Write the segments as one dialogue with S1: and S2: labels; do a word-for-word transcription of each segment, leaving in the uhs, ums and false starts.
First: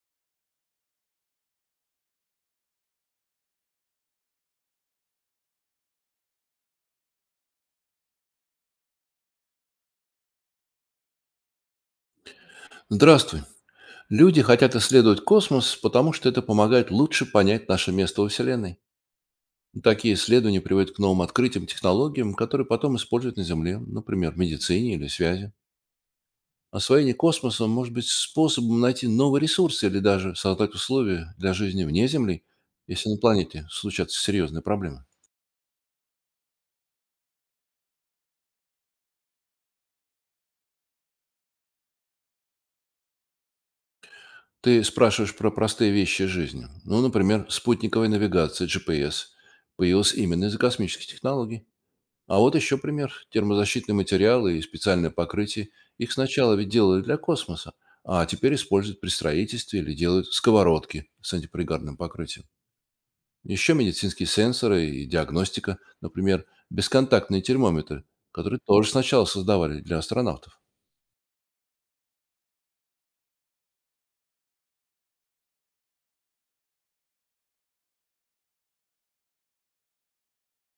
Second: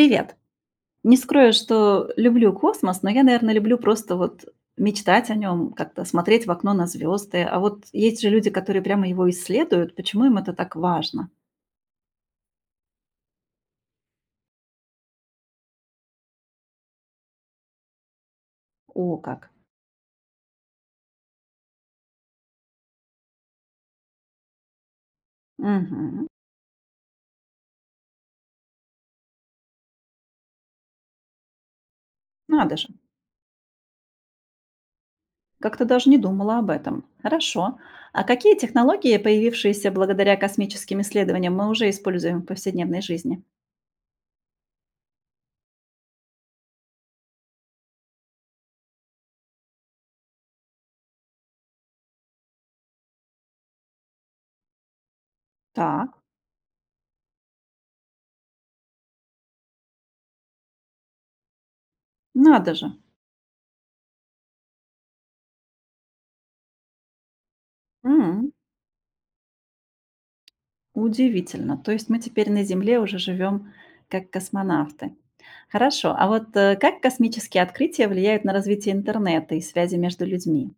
S1: Привет. Не скрою, что люблю космос, но я, наверное, люблю просто вот мечтать о нем, как-то смотреть в окно на звезды. А вот есть же люди, которые прямо его исследуют. Почему им это так важно?
S2: Здравствуй. Люди хотят исследовать космос, потому что это помогает лучше понять наше место во Вселенной.
S1: О, как.
S2: Такие исследования приводят к новым открытиям, технологиям, которые потом используют на Земле, например, в медицине или связи.
S1: Мгм.
S2: Освоение космоса может быть способом найти новые ресурсы или даже создать условия для жизни вне Земли,
S1: Надо же.
S2: если на планете случатся серьезные проблемы.
S1: Как-то даже не думала об этом. Хорошо. А какие технологии, появившиеся благодаря космическим исследованиям, мы уже используем в повседневной жизни?
S2: Ты спрашиваешь про простые вещи жизни. Ну, например, спутниковая навигация, G P S, появилась именно из-за космических технологий. А вот еще пример. Термозащитные материалы и специальное покрытие.
S1: Так.
S2: Их сначала ведь делали для космоса, а теперь используют при строительстве или делают сковородки с антипригарным покрытием.
S1: Надо же.
S2: Еще медицинские сенсоры и диагностика, например, бесконтактные термометры, которые тоже сначала создавали для астронавтов.
S1: Удивительно. То есть мы теперь на Земле уже живем как космонавты. Хорошо, а вот э, как космические открытия влияют на развитие интернета и связи между людьми?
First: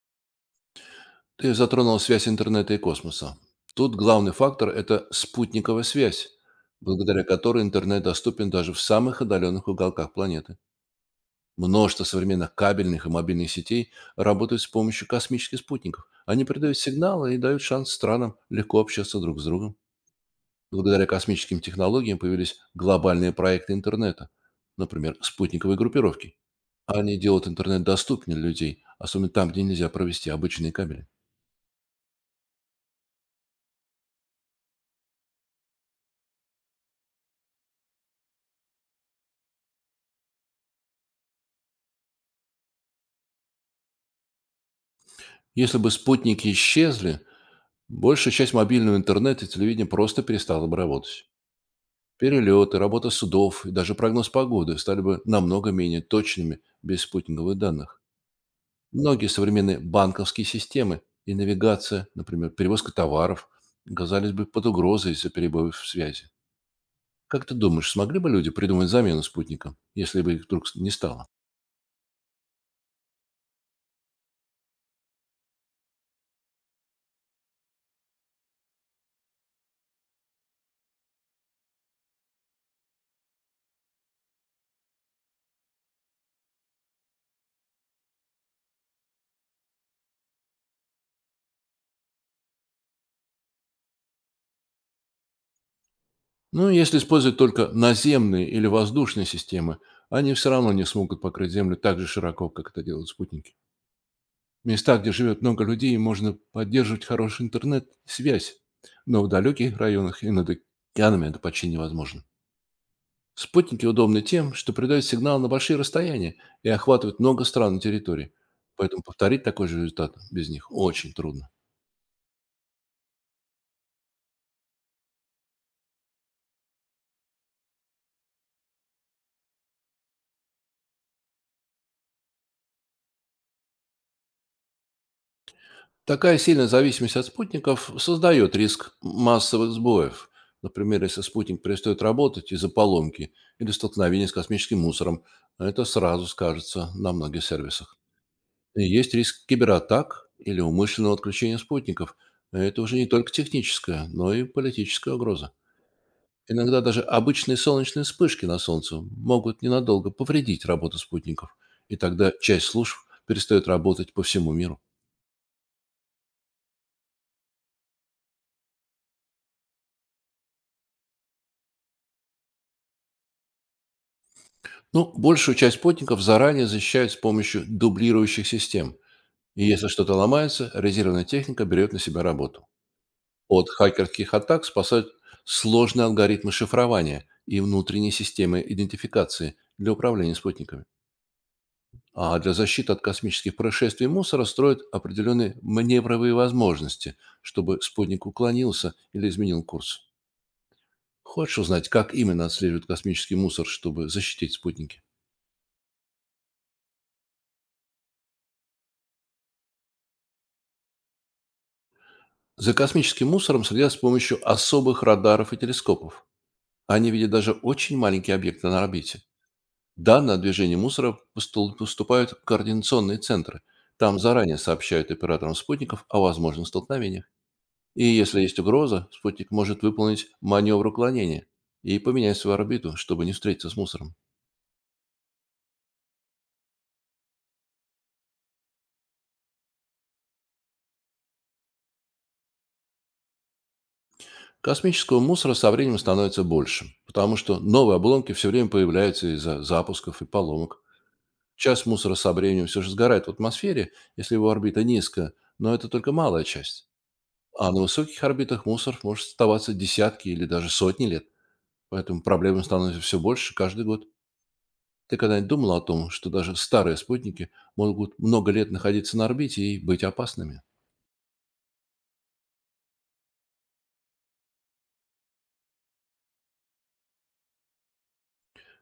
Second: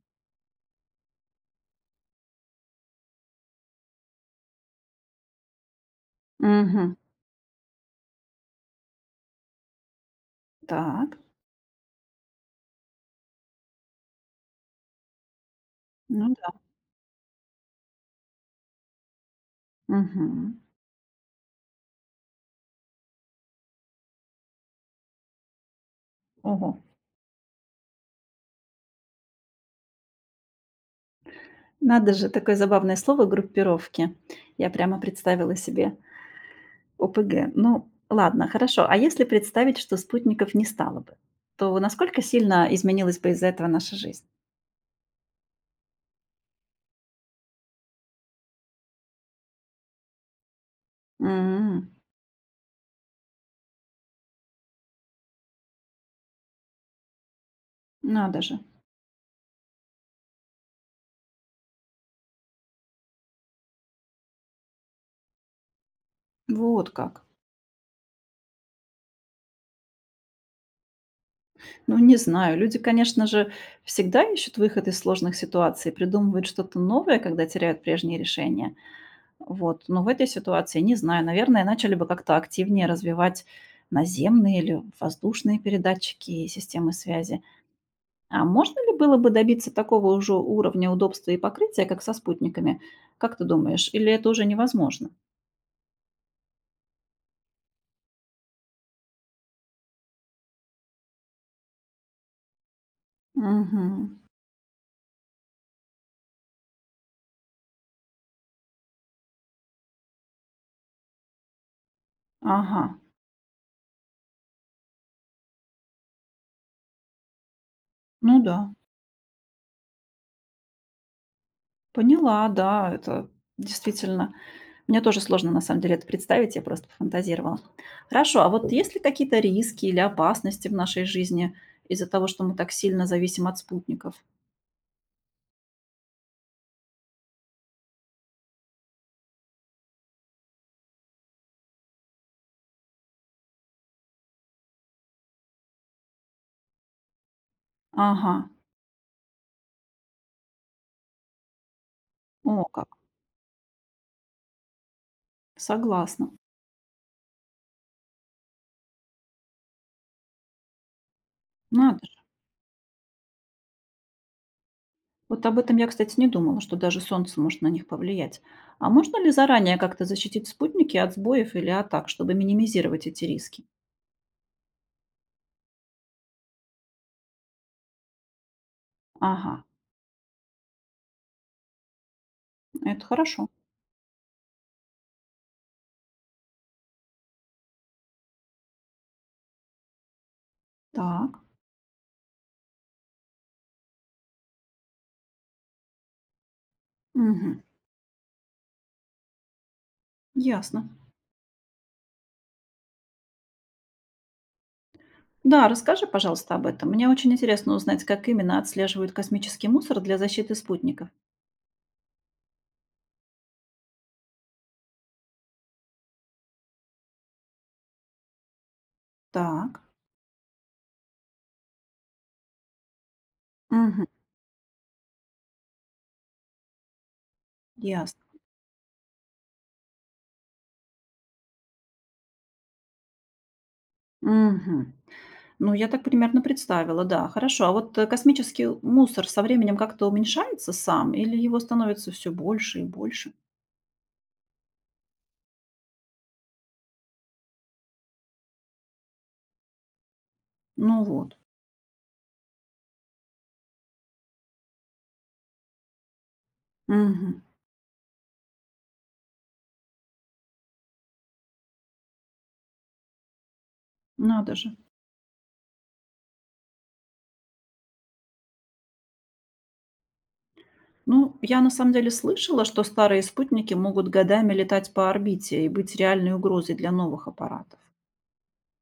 S2: Ты затронул связь интернета и космоса. Тут главный фактор – это спутниковая связь,
S1: Угу.
S2: благодаря которой интернет доступен даже в самых отдаленных уголках планеты.
S1: Так,
S2: Множество современных кабельных и мобильных сетей работают с помощью космических спутников.
S1: ну
S2: Они
S1: да.
S2: передают сигналы и дают шанс странам легко общаться друг с другом.
S1: Мгм.
S2: Благодаря космическим технологиям появились глобальные проекты интернета, например, спутниковые группировки.
S1: Ого.
S2: Они делают интернет доступнее для людей, особенно там, где нельзя провести обычные кабели.
S1: Надо же, такое забавное слово группировки. Я прямо представила себе ОПГ. Ну, ладно, хорошо. А если представить, что спутников не стало бы, то насколько сильно изменилась бы из-за этого наша жизнь?
S2: Если бы спутники исчезли, большая часть мобильного интернета и телевидения просто перестала бы работать.
S1: М.
S2: Перелеты, работа судов и даже прогноз погоды стали бы намного менее точными без спутниковых данных.
S1: Надо же.
S2: Многие современные банковские системы и навигация, например, перевозка товаров, оказались бы под угрозой из-за перебоев в связи.
S1: Вот как.
S2: Как ты думаешь, смогли бы люди придумать замену спутникам, если бы их вдруг не стало?
S1: Ну, не знаю. Люди, конечно же, всегда ищут выход из сложных ситуаций, придумывают что-то новое, когда теряют прежние решения. Вот. Но в этой ситуации, не знаю, наверное, начали бы как-то активнее развивать наземные или воздушные передатчики и системы связи. А можно ли было бы добиться такого уже уровня удобства и покрытия, как со спутниками? Как ты думаешь? Или это уже невозможно?
S2: Ну, если использовать только наземные или воздушные системы, они все равно не смогут покрыть Землю так же широко, как это делают спутники.
S1: Угу.
S2: В местах, где живет много людей, можно поддерживать хороший интернет-связь, но в далеких районах и над океанами это почти невозможно.
S1: Ага.
S2: Спутники удобны тем, что передают сигнал на большие расстояния и охватывают много стран и территорий,
S1: Ну да.
S2: поэтому повторить такой же результат без них очень трудно.
S1: Поняла, да, это действительно. Мне тоже сложно на самом деле это представить, я просто пофантазировала. Хорошо, а вот есть ли какие-то риски или опасности в нашей жизни из-за того, что мы так сильно зависим от спутников?
S2: Такая сильная зависимость от спутников создает риск массовых сбоев. Например, если спутник перестает работать из-за поломки или столкновения с космическим мусором, это сразу скажется на многих сервисах.
S1: Ага,
S2: И есть риск кибератак или умышленного отключения спутников.
S1: о
S2: Это
S1: как,
S2: уже не только техническая, но и политическая угроза.
S1: согласна.
S2: Иногда даже обычные солнечные вспышки на Солнце могут ненадолго повредить работу спутников, и
S1: Надо же.
S2: тогда часть служб перестает работать по всему миру.
S1: Вот об этом я, кстати, не думала, что даже солнце может на них повлиять. А можно ли заранее как-то защитить спутники от сбоев или атак, чтобы минимизировать эти риски?
S2: Ну, большую часть спутников заранее защищают с помощью дублирующих систем.
S1: Ага,
S2: И если что-то ломается, резервная техника берет на себя работу.
S1: это хорошо.
S2: От хакерских атак спасают сложные алгоритмы шифрования и внутренние системы идентификации для управления спутниками.
S1: Так,
S2: А для защиты от космических происшествий и мусора строят определенные маневровые возможности,
S1: мгм,
S2: чтобы спутник уклонился или изменил курс.
S1: ясно.
S2: Хочешь узнать, как именно отслеживают космический мусор, чтобы защитить спутники?
S1: Да, расскажи, пожалуйста, об этом. Мне очень интересно узнать, как именно отслеживают космический мусор для защиты спутников.
S2: За космическим мусором следят с помощью особых радаров и телескопов. Они видят даже очень маленькие объекты на орбите.
S1: Так,
S2: Данные о движении мусора постул- поступают в координационные центры.
S1: мгм,
S2: Там заранее сообщают операторам спутников о возможных столкновениях. И
S1: ясно.
S2: если есть угроза, спутник может выполнить маневр уклонения и поменять свою орбиту, чтобы не встретиться с мусором.
S1: Мгм. Ну, я так примерно представила, да, хорошо. А вот э, космический мусор со временем как-то уменьшается сам или его становится все больше и больше?
S2: Космического мусора со временем становится больше, потому что новые обломки все время появляются из-за запусков и поломок.
S1: Ну вот.
S2: Часть мусора со временем все же сгорает в атмосфере, если его орбита низкая, но это только малая часть.
S1: Мгм.
S2: А на высоких орбитах мусор может оставаться десятки или даже сотни лет. Поэтому проблем становится все больше каждый год.
S1: Надо же.
S2: Ты когда-нибудь думал о том, что даже старые спутники могут много лет находиться на орбите и быть опасными?
S1: Ну, я на самом деле слышала, что старые спутники могут годами летать по орбите и быть реальной угрозой для новых аппаратов.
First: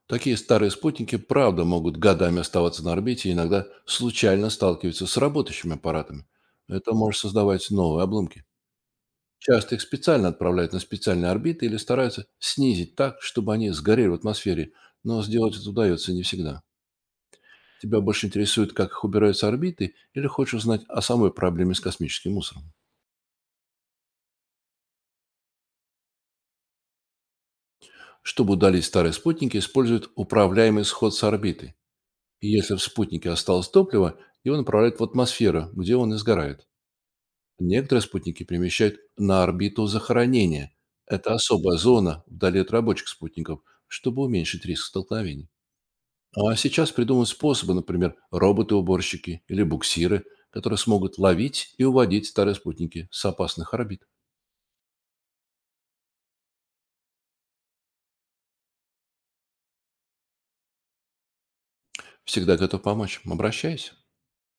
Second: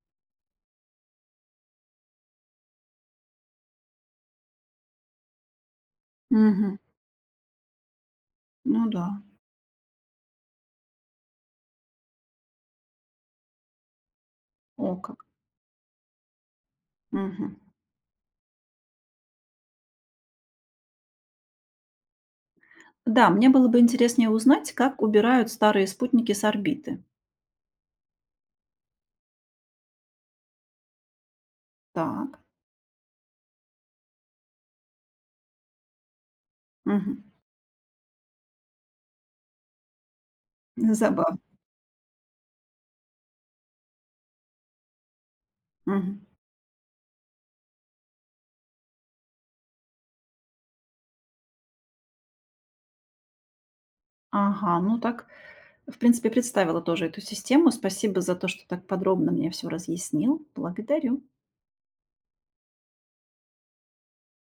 S2: Такие старые спутники, правда, могут годами оставаться на орбите и иногда случайно сталкиваются с работающими аппаратами.
S1: Мгм.
S2: Это может создавать новые обломки.
S1: Ну да,
S2: Часто их специально отправляют на специальные орбиты или стараются снизить так, чтобы они сгорели в атмосфере,
S1: о
S2: но
S1: как.
S2: сделать это удается не всегда.
S1: Мгм.
S2: Тебя больше интересует, как их убирают с орбиты, или хочешь узнать о самой проблеме с космическим мусором?
S1: Да, мне было бы интереснее узнать, как убирают старые спутники с орбиты.
S2: Чтобы удалить старые спутники, используют управляемый сход с орбиты.
S1: Так,
S2: И если в спутнике осталось топливо, его направляют в атмосферу, где он и сгорает.
S1: мгм.
S2: Некоторые спутники перемещают на орбиту захоронения. Это
S1: Забавно.
S2: особая зона вдали от рабочих спутников, чтобы уменьшить риск столкновений.
S1: Мгм.
S2: Ну, а сейчас придумают способы, например, роботы-уборщики или буксиры, которые смогут ловить и уводить старые спутники с опасных орбит.
S1: Ага, ну так, в принципе, представила тоже эту систему. Спасибо за то, что так подробно мне все разъяснил. Благодарю.
S2: Всегда готов помочь. Обращайся.